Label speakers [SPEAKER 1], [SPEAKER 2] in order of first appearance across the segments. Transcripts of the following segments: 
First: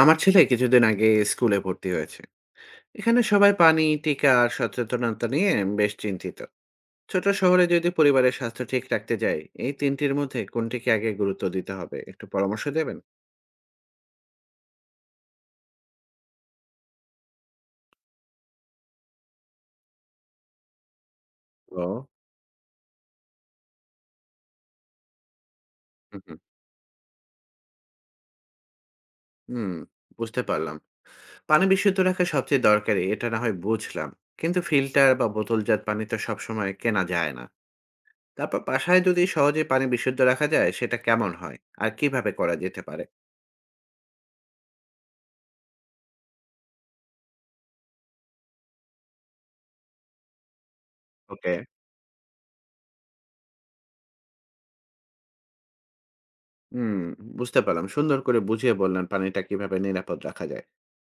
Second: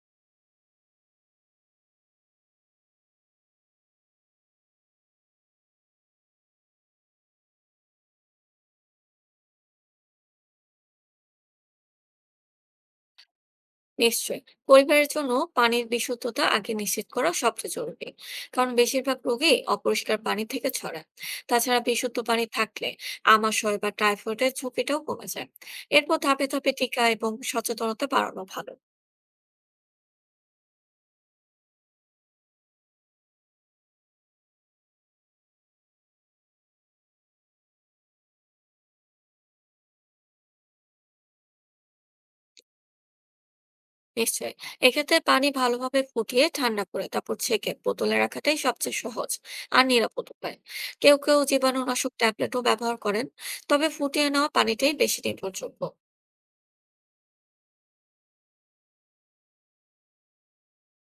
[SPEAKER 1] আমার ছেলে কিছুদিন আগে স্কুলে ভর্তি হয়েছে। এখানে সবাই পানি, টিকা আর সচেতনতা নিয়ে বেশ চিন্তিত। ছোট শহরে যদি পরিবারের স্বাস্থ্য ঠিক রাখতে যাই, এই তিনটির মধ্যে কোনটিকে আগে গুরুত্ব দিতে হবে একটু পরামর্শ দেবেন?
[SPEAKER 2] নিশ্চয়ই। পরিবারের জন্য পানির বিশুদ্ধতা আগে নিশ্চিত করা সবচেয়ে জরুরি, কারণ বেশিরভাগ রোগী অপরিষ্কার পানি থেকে ছড়ায়। তাছাড়া
[SPEAKER 1] ও।
[SPEAKER 2] বিশুদ্ধ পানি থাকলে আমাশয় বা টাইফয়েডের ঝুঁকিটাও কমে যায়। এরপর
[SPEAKER 1] হুম, হুম।
[SPEAKER 2] ধাপে ধাপে টিকা এবং সচেতনতা বাড়ানো ভালো।
[SPEAKER 1] হুম, বুঝতে পারলাম। পানি বিশুদ্ধ রাখা সবচেয়ে দরকারি, এটা না হয় বুঝলাম। কিন্তু ফিল্টার বা বোতলজাত পানি তো সবসময় কেনা যায় না। তারপর বাসায় যদি সহজে পানি বিশুদ্ধ রাখা যায় সেটা কেমন হয়? আর কিভাবে করা যেতে পারে?
[SPEAKER 2] নিশ্চয়ই, এক্ষেত্রে পানি ভালোভাবে ফুটিয়ে ঠান্ডা করে তারপর ছেঁকে বোতলে রাখাটাই সবচেয়ে সহজ আর নিরাপদ উপায়। কেউ কেউ
[SPEAKER 1] ওকে।
[SPEAKER 2] জীবাণুনাশক ট্যাবলেটও ব্যবহার করেন, তবে ফুটিয়ে নেওয়া পানিটাই বেশি নির্ভরযোগ্য।
[SPEAKER 1] হুম, বুঝতে পারলাম। সুন্দর করে বুঝিয়ে বললেন পানিটা কিভাবে নিরাপদ রাখা যায়।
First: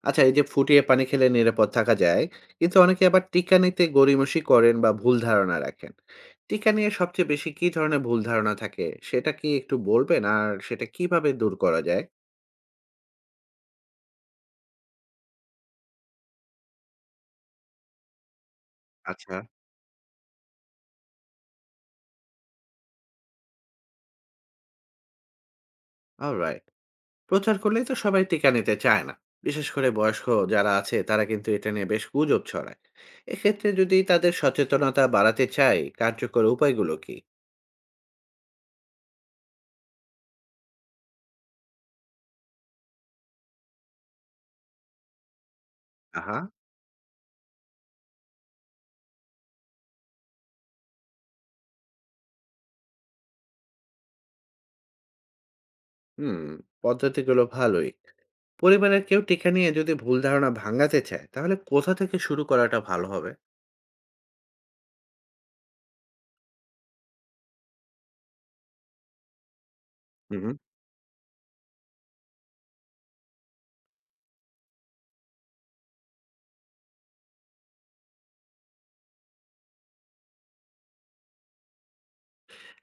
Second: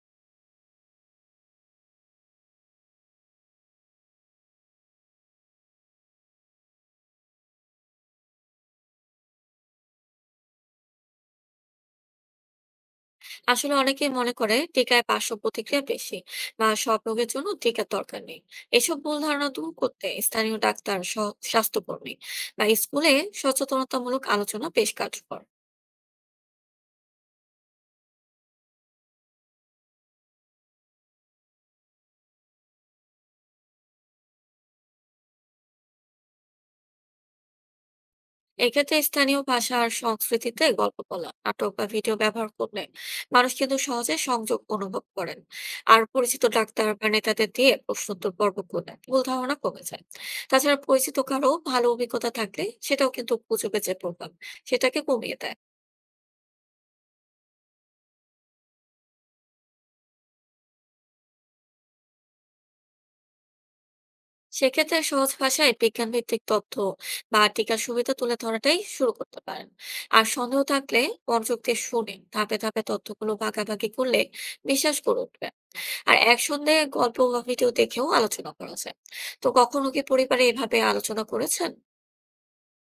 [SPEAKER 1] আচ্ছা, এই যে ফুটিয়ে পানি খেলে নিরাপদ থাকা যায়, কিন্তু অনেকে আবার টিকা নিতে গড়িমসি করেন বা ভুল ধারণা রাখেন। টিকা নিয়ে সবচেয়ে বেশি কি ধরনের ভুল ধারণা থাকে সেটা কি একটু বলবেন? আর সেটা কিভাবে দূর করা যায়?
[SPEAKER 2] আসলে অনেকেই মনে করে টিকায় পার্শ্ব প্রতিক্রিয়া বেশি বা সব রোগের জন্য টিকার দরকার নেই। এসব ভুল
[SPEAKER 1] আচ্ছা।
[SPEAKER 2] ধারণা দূর করতে স্থানীয় ডাক্তার স্বাস্থ্যকর্মী বা স্কুলে সচেতনতামূলক আলোচনা বেশ কার্যকর।
[SPEAKER 1] অলরাইট। প্রচার করলেই তো সবাই টিকা নিতে চায় না। বিশেষ করে বয়স্ক যারা আছে তারা কিন্তু এটা নিয়ে বেশ গুজব ছড়ায়। এক্ষেত্রে যদি তাদের সচেতনতা বাড়াতে চাই, কার্যকর উপায়গুলো কি?
[SPEAKER 2] এক্ষেত্রে স্থানীয় ভাষা আর সংস্কৃতিতে গল্প বলা, নাটক বা ভিডিও ব্যবহার করলে মানুষ কিন্তু সহজে সংযোগ অনুভব করেন। আর
[SPEAKER 1] আহা!
[SPEAKER 2] পরিচিত ডাক্তার বা নেতাদের দিয়ে প্রশ্নোত্তর পর্ব করলে ভুল ধারণা কমে যায়। তাছাড়া পরিচিত কারো ভালো অভিজ্ঞতা থাকলে সেটাও কিন্তু গুজবে যে প্রভাব, সেটাকে কমিয়ে দেয়।
[SPEAKER 1] হুম। পদ্ধতিগুলো ভালোই। পরিবারের কেউ টিকা নিয়ে যদি ভুল ধারণা ভাঙাতে চায়, তাহলে কোথা থেকে শুরু করাটা ভালো হবে?
[SPEAKER 2] সেক্ষেত্রে সহজ ভাষায় বিজ্ঞান ভিত্তিক তথ্য বা টিকার সুবিধা তুলে ধরাটাই শুরু করতে পারেন। আর
[SPEAKER 1] হুম, হুম।
[SPEAKER 2] সন্দেহ থাকলে মনোযোগ দিয়ে শুনে ধাপে ধাপে তথ্যগুলো ভাগাভাগি করলে বিশ্বাস করে উঠবে। আর একসঙ্গে গল্প বা ভিডিও দেখেও আলোচনা করা যায়। তো কখনো কি পরিবারে এভাবে আলোচনা করেছেন?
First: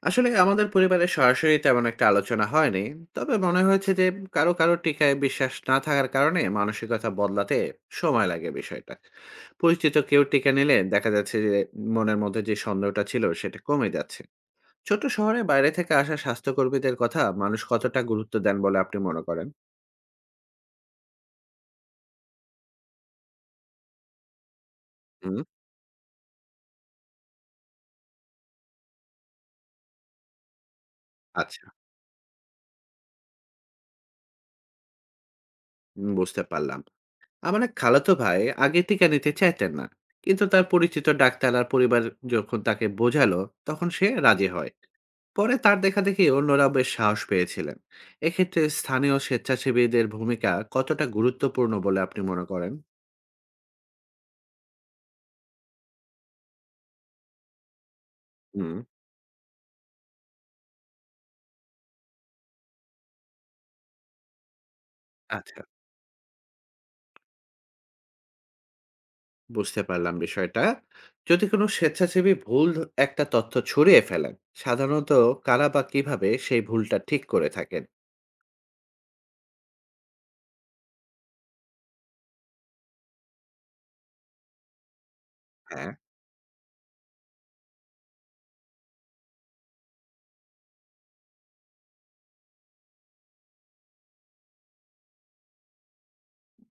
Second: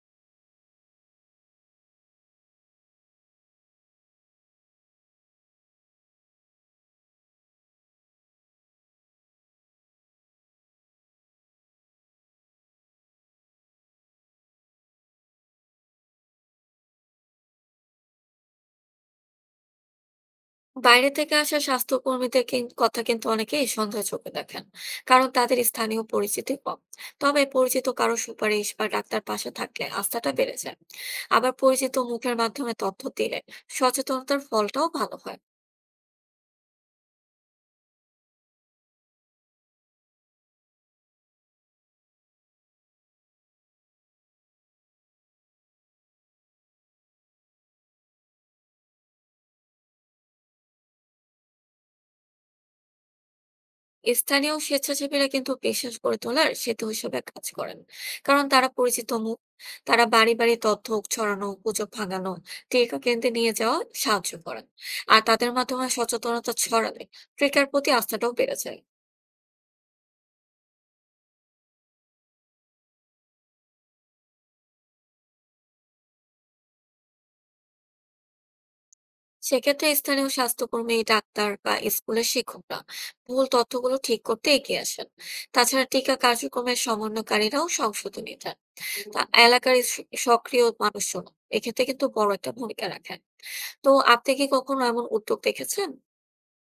[SPEAKER 1] আসলে আমাদের পরিবারে সরাসরি তেমন একটা আলোচনা হয়নি। তবে মনে হয়েছে যে কারো কারো টিকায় বিশ্বাস না থাকার কারণে মানসিকতা বদলাতে সময় লাগে বিষয়টা। পরিচিত কেউ টিকা নিলে দেখা যাচ্ছে যে মনের মধ্যে যে সন্দেহটা ছিল সেটা কমে যাচ্ছে। ছোট শহরে বাইরে থেকে আসা স্বাস্থ্যকর্মীদের কথা মানুষ কতটা গুরুত্ব দেন বলে আপনি মনে করেন?
[SPEAKER 2] বাইরে থেকে আসা স্বাস্থ্যকর্মীদের কথা কিন্তু অনেকেই সন্দেহের চোখে দেখেন, কারণ
[SPEAKER 1] হুম।
[SPEAKER 2] তাদের স্থানীয় পরিচিতি কম। তবে পরিচিত কারো সুপারিশ বা ডাক্তার পাশে থাকলে আস্থাটা বেড়ে যায়। আবার
[SPEAKER 1] আচ্ছা।
[SPEAKER 2] পরিচিত মুখের মাধ্যমে তথ্য দিলে সচেতনতার ফলটাও ভালো হয়।
[SPEAKER 1] বুঝতে পারলাম। আমার এক খালাতো ভাই আগে টিকা নিতে চাইতেন না, কিন্তু তার পরিচিত ডাক্তার আর পরিবার যখন তাকে বোঝালো, তখন সে রাজি হয়। পরে তার দেখা দেখি অন্যরাও বেশ সাহস পেয়েছিলেন। এক্ষেত্রে স্থানীয় স্বেচ্ছাসেবীদের ভূমিকা কতটা গুরুত্বপূর্ণ বলে আপনি মনে করেন?
[SPEAKER 2] স্থানীয় স্বেচ্ছাসেবীরা কিন্তু বিশ্বাস করে তোলার সেতু হিসেবে কাজ করেন, কারণ তারা
[SPEAKER 1] হুম।
[SPEAKER 2] পরিচিত মুখ। তারা বাড়ি বাড়ি তথ্য ছড়ানো, গুজব ভাঙানো, টিকা কেন্দ্রে নিয়ে যাওয়া সাহায্য করেন। আর তাদের
[SPEAKER 1] আচ্ছা।
[SPEAKER 2] মাধ্যমে সচেতনতা ছড়ালে টিকার প্রতি আস্থাটাও বেড়ে যায়।
[SPEAKER 1] বুঝতে পারলাম বিষয়টা। যদি কোনো স্বেচ্ছাসেবী ভুল একটা তথ্য ছড়িয়ে ফেলেন, সাধারণত কারা বা কিভাবে সেই ভুলটা ঠিক করে থাকেন?
[SPEAKER 2] সেক্ষেত্রে স্থানীয় স্বাস্থ্যকর্মী, ডাক্তার বা স্কুলের শিক্ষকরা ভুল তথ্যগুলো ঠিক করতে এগিয়ে আসেন। তাছাড়া
[SPEAKER 1] হ্যাঁ।
[SPEAKER 2] টিকা কার্যক্রমের সমন্বয়কারীরাও সংশোধনী দেন। তা এলাকার সক্রিয় মানুষজন এক্ষেত্রে কিন্তু বড় একটা ভূমিকা রাখেন। তো আপনি কি কখনো এমন উদ্যোগ দেখেছেন?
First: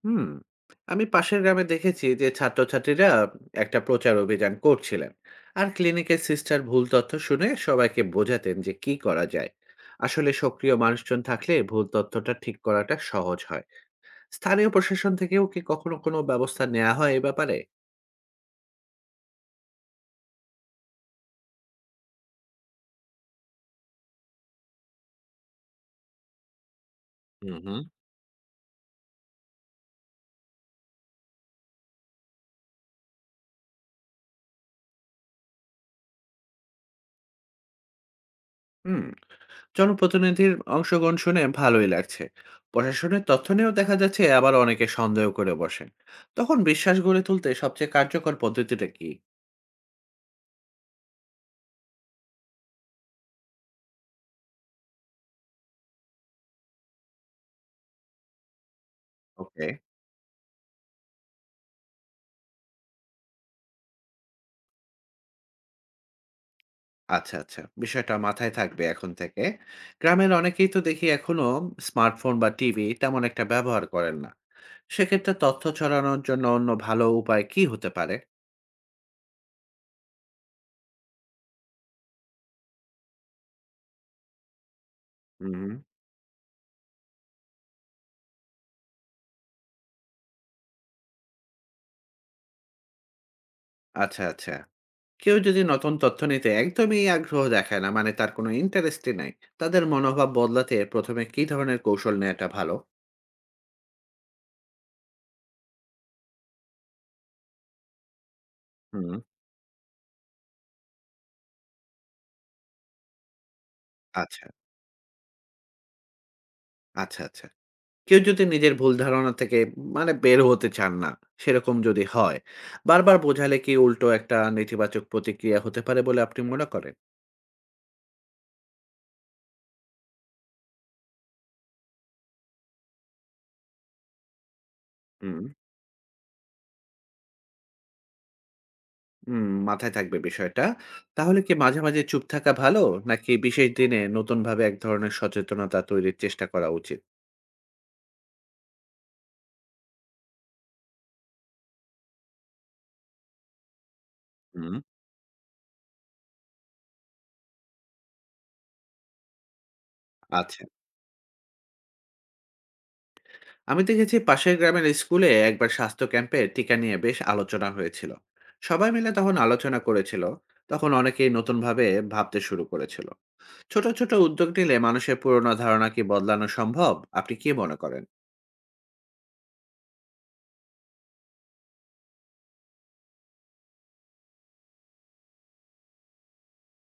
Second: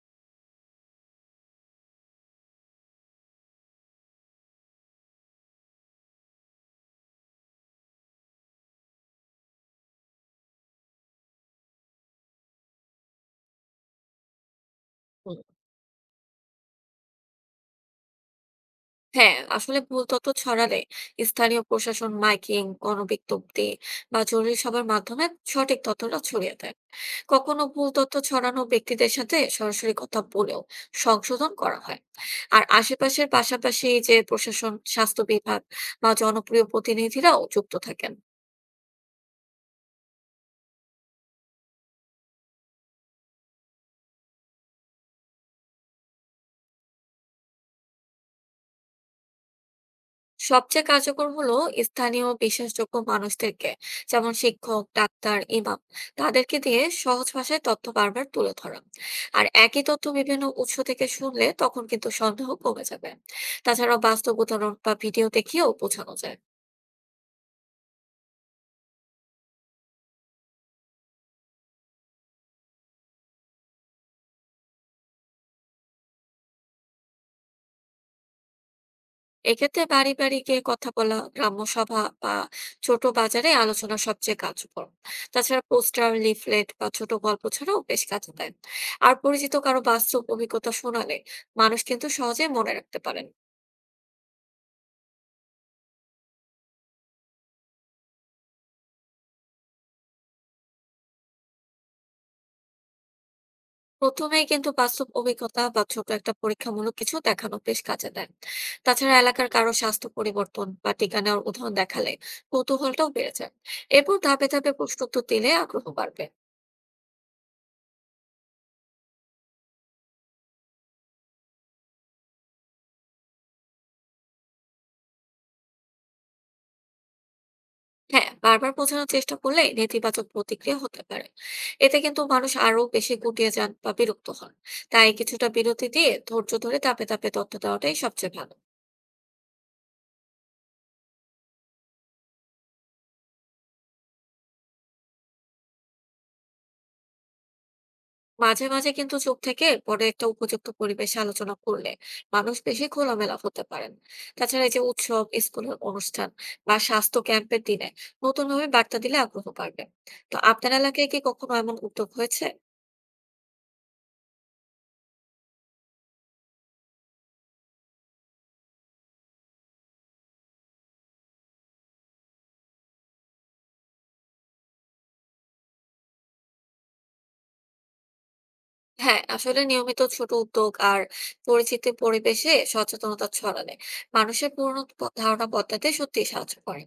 [SPEAKER 1] হুম। আমি পাশের গ্রামে দেখেছি যে ছাত্রছাত্রীরা একটা প্রচার অভিযান করছিলেন, আর ক্লিনিকের সিস্টার ভুল তথ্য শুনে সবাইকে বোঝাতেন যে কি করা যায়। আসলে সক্রিয় মানুষজন থাকলে ভুল তথ্যটা ঠিক করাটা সহজ হয়। স্থানীয় প্রশাসন
[SPEAKER 2] হুম।
[SPEAKER 1] থেকেও কি কখনো কোনো ব্যবস্থা নেওয়া হয় এই ব্যাপারে?
[SPEAKER 2] হ্যাঁ, আসলে ভুল তথ্য ছড়ালে স্থানীয় প্রশাসন মাইকিং, গণবিজ্ঞপ্তি বা জরুরি সভার মাধ্যমে সঠিক তথ্যটা ছড়িয়ে দেয়।
[SPEAKER 1] হুম,
[SPEAKER 2] কখনো
[SPEAKER 1] হুম।
[SPEAKER 2] ভুল তথ্য ছড়ানো ব্যক্তিদের সাথে সরাসরি কথা বলেও সংশোধন করা হয়। আর আশেপাশের পাশাপাশি যে প্রশাসন, স্বাস্থ্য বিভাগ বা জনপ্রিয় প্রতিনিধিরাও যুক্ত থাকেন।
[SPEAKER 1] হুম, জনপ্রতিনিধির অংশগ্রহণ শুনে ভালোই লাগছে। প্রশাসনের তথ্য নিয়েও দেখা যাচ্ছে আবার অনেকে সন্দেহ করে বসেন। তখন বিশ্বাস গড়ে তুলতে সবচেয়ে কার্যকর পদ্ধতিটা কি?
[SPEAKER 2] সবচেয়ে কার্যকর হলো স্থানীয় বিশ্বাসযোগ্য মানুষদেরকে, যেমন শিক্ষক, ডাক্তার, ইমাম, তাদেরকে দিয়ে সহজ ভাষায় তথ্য বারবার তুলে ধরা। আর
[SPEAKER 1] ওকে।
[SPEAKER 2] একই তথ্য বিভিন্ন উৎস থেকে শুনলে তখন কিন্তু সন্দেহ কমে যাবে। তাছাড়া বাস্তব উদাহরণ বা ভিডিও দেখিয়েও বোঝানো যায়।
[SPEAKER 1] আচ্ছা, আচ্ছা। বিষয়টা মাথায় থাকবে এখন থেকে। গ্রামের অনেকেই তো দেখি এখনো স্মার্টফোন বা টিভি তেমন একটা ব্যবহার করেন না। সেক্ষেত্রে তথ্য ছড়ানোর জন্য অন্য ভালো উপায় কি হতে পারে?
[SPEAKER 2] এক্ষেত্রে বাড়ি বাড়ি গিয়ে কথা বলা, গ্রাম্য সভা বা ছোট বাজারে আলোচনা সবচেয়ে কার্যকর। তাছাড়া
[SPEAKER 1] হুম।
[SPEAKER 2] পোস্টার, লিফলেট বা ছোট গল্প ছাড়াও বেশ কাজে দেয়। আর পরিচিত কারো বাস্তব অভিজ্ঞতা শোনালে মানুষ কিন্তু সহজে মনে রাখতে পারেন।
[SPEAKER 1] আচ্ছা, আচ্ছা। কেউ যদি নতুন তথ্য নিতে একদমই আগ্রহ দেখায় না, মানে তার কোনো ইন্টারেস্টই নাই। তাদের মনোভাব বদলাতে ১ম এ কি ধরনের কৌশল নেয়াটা ভালো?
[SPEAKER 2] প্রথমেই কিন্তু বাস্তব অভিজ্ঞতা বা ছোট একটা পরীক্ষামূলক কিছু দেখানো বেশ কাজে দেয়।
[SPEAKER 1] হুম।
[SPEAKER 2] তাছাড়া এলাকার কারো স্বাস্থ্য পরিবর্তন বা টিকা নেওয়ার উদাহরণ দেখালে কৌতূহলটাও বেড়ে যায়। এরপর
[SPEAKER 1] আচ্ছা,
[SPEAKER 2] ধাপে ধাপে প্রশ্ন উত্তর দিলে আগ্রহ বাড়বে।
[SPEAKER 1] আচ্ছা, আচ্ছা। কেউ যদি নিজের ভুল ধারণা থেকে মানে বের হতে চান না, সেরকম যদি হয়, বারবার বোঝালে কি উল্টো একটা নেতিবাচক প্রতিক্রিয়া হতে পারে বলে আপনি মনে করেন?
[SPEAKER 2] হ্যাঁ, বারবার বোঝানোর চেষ্টা করলে নেতিবাচক প্রতিক্রিয়া হতে পারে। এতে কিন্তু মানুষ আরো বেশি গুটিয়ে যান বা বিরক্ত হন। তাই
[SPEAKER 1] হুম,
[SPEAKER 2] কিছুটা বিরতি দিয়ে ধৈর্য ধরে ধাপে ধাপে তথ্য দেওয়াটাই সবচেয়ে ভালো।
[SPEAKER 1] হুম, মাথায় থাকবে বিষয়টা। তাহলে কি মাঝে, মাঝে চুপ থাকা ভালো? নাকি বিশেষ দিনে নতুনভাবে এক ধরনের সচেতনতা তৈরির চেষ্টা করা উচিত?
[SPEAKER 2] মাঝে মাঝে কিন্তু চুপ থেকে পরে একটা উপযুক্ত পরিবেশে আলোচনা করলে মানুষ বেশি খোলামেলা হতে পারেন। তাছাড়া এই
[SPEAKER 1] হুম।
[SPEAKER 2] যে উৎসব, স্কুলের অনুষ্ঠান বা স্বাস্থ্য ক্যাম্পের দিনে নতুনভাবে বার্তা দিলে আগ্রহ বাড়বে। তো
[SPEAKER 1] আচ্ছা।
[SPEAKER 2] আপনার এলাকায় কি কখনো এমন উদ্যোগ হয়েছে?
[SPEAKER 1] আমি দেখেছি পাশের গ্রামের স্কুলে একবার স্বাস্থ্য ক্যাম্পে টিকা নিয়ে বেশ আলোচনা হয়েছিল। সবাই মিলে তখন আলোচনা করেছিল। তখন অনেকেই নতুনভাবে ভাবতে শুরু করেছিল। ছোট, ছোট উদ্যোগ নিলে মানুষের পুরোনো ধারণা কি বদলানো সম্ভব? আপনি কি মনে করেন?
[SPEAKER 2] হ্যাঁ, আসলে নিয়মিত ছোট উদ্যোগ আর পরিচিতি পরিবেশে সচেতনতা ছড়ালে মানুষের পুরনো ধারণা বদলাতে সত্যিই সাহায্য করে।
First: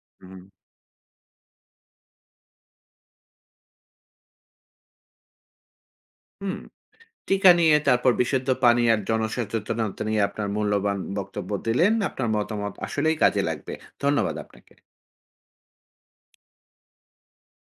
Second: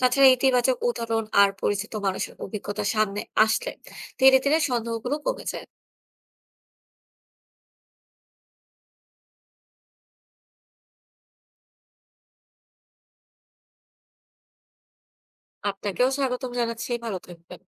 [SPEAKER 2] তাছাড়া
[SPEAKER 1] হুম।
[SPEAKER 2] ইতিবাচক উদাহরণ আর পরিচিত মানুষের অভিজ্ঞতা সামনে আসলে ধীরে ধীরে সন্দেহগুলো কমে যায়।
[SPEAKER 1] হুম, টিকা নিয়ে তারপর বিশুদ্ধ পানি আর জনসচেতনতা নিয়ে আপনার মূল্যবান বক্তব্য দিলেন। আপনার মতামত আসলেই কাজে লাগবে। ধন্যবাদ আপনাকে।
[SPEAKER 2] আপনাকেও স্বাগতম জানাচ্ছি, ভালো থাকবেন।